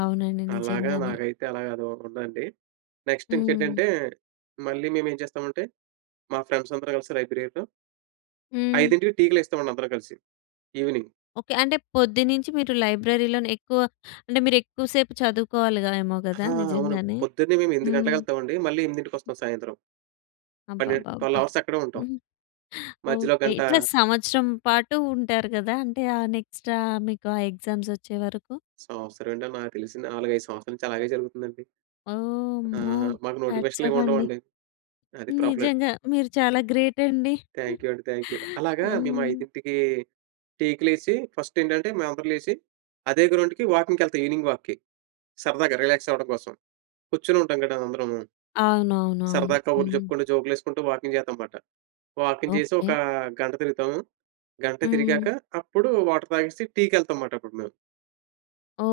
అవునండి. అలాగా నిజంగానే. నాకైతే అలాగ అదోకటుందండి. హ్మ్. నెక్స్టింకేంటంటే, మళ్ళీ మేమేం చేస్తామంటే, మా ఫ్రెండ్సందరూ కలిసి లైబ్రేరిలో హ్మ్. 5కి టీకి లేస్తామండి అందరం కలిసి. ఈవినింగ్. ఓకే. అంటే పొద్దున్నుంచి మీరు లైబ్రరీ‌లోనే ఎక్కువ అంటే, మీరెక్కువ సేపు చదువుకోవాలిగా ఏమో ఆ! గదా! అవును. నిజంగానే. పొద్దున్నే మేం 8 హ్మ్. గంటలకెళ్తామండి. మళ్ళీ ఎనిమిదింటికొస్తాం సాయంత్రం. పన్నెండ్ 12 అబ్బబ్బబ్బా! అవర్స్ అక్కడే ఉంటాం. హ్మ్. మధ్యలో ఓకే. గంటా ఇట్లా సంవత్సరం పాటు ఉంటారు గదా! అంటే ఆ నెక్స్టా మీకు ఆ ఎగ్జామ్సొచ్చేవరకు. సంవత్సరం ఏంటో, నాకు తెలిసి 4, 5 సంవత్సరాల నుంచి అలాగే జరుగుతుందండి. ఓహ్! ఆ! అమ్మో! మాకు హ్యాట్స్ నోటిఫికేషన్‌లేం ఆఫ్ అండి. ఉండవండి. అది ప్రాబ్లమ్. నిజంగా. మీరు చాలా గ్రేటండి. థాంక్యూ అండి. థాంక్యూ. అలాగా మేం హ్మ్. 5కీ టీకి లేసి, ఫస్టేంటంటే, మేం అందరం లేసి, అదే గ్రౌండ్‌కి వాకింగ్‌కెళ్తాం, ఈవెనింగ్ వాక్‌కి. సరదాగా రిలాక్సవ్వడం కోసం. కూర్చొనుంటాం గద అందరము. సరదా అవునవునవును. కబుర్లు హ్మ్. చెప్పుకుంటూ, జోకులేసుకుంటూ, వాకింగ్ చేత్తాంమాట. వాకింగ్ చేసి ఓకే. ఒకా గంట తిరుగుతాము. గంటే హ్మ్. తిరిగాక, అప్పుడు వాటర్ తాగేసి టీకెళ్తాంమాటప్పుడు మేం.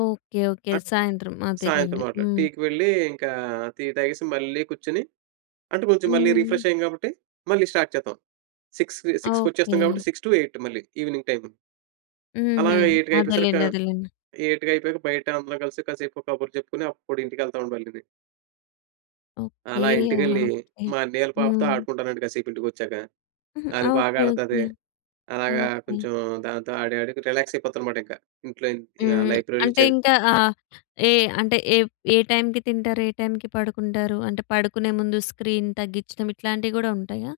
ఓకే. ఓకే. ఆ సాయంత్రం. సాయంత్రం అదేలండి. మాట్లాడు. హ్మ్. టీకి వెళ్ళి, ఇంకా టీ తాగేసి మళ్ళీ కూర్చొని, అంటే కొంచెం మళ్ళీ హ్మ్. రిఫ్రెషయ్యాం గాబట్టి మళ్ళీ స్టార్ట్ చేత్తాం. సిక్స్‌‌కి సిక్స్‌కొచ్చేస్తాం ఓకే. గాబట్టి 6-8 మళ్ళీ ఈవినింగ్ టైము. హుహు. అలాగా ఎయిటుకయిపోయేసరికా, అదేలెండి. అదేలెండి. ఎయిటుకయిపోయాక బయట అందరం కలిసి కాసేపు కబుర్లు చెప్పుకొని, అప్పుడు ఇంటికెళ్తామండి మళ్ళీని. ఓకే. అలా ఆహా! ఇంటికెళ్ళి, ఓకే. మా అన్నయ్యోళ్ళ పాపతో హ్మ్. ఆడుకుంటానండి కాసేపు ఇంటికొచ్చాక. హుహు. అది ఓకే. ఓకే. బాగాడతది. అలాగా ఓకే. కొంచెం, దాంతో ఆడి ఆడుగు రిలాక్సయిపోతానుమాటింకా ఇంట్లో ఇం ఆహ్, హ్మ్. లైబ్రరీ‌లో అంటే, చదివి ఇంకా ఆహ్, ఏ అంటే ఏప్ ఏ టైమ్‌కి తింటారు? ఏ టైమ్‌కి పడుకుంటారు? అంటే, పడుకునే ముందు స్క్రీన్ తగ్గించటం ఇట్లాంటివి గూడా ఉంటయా?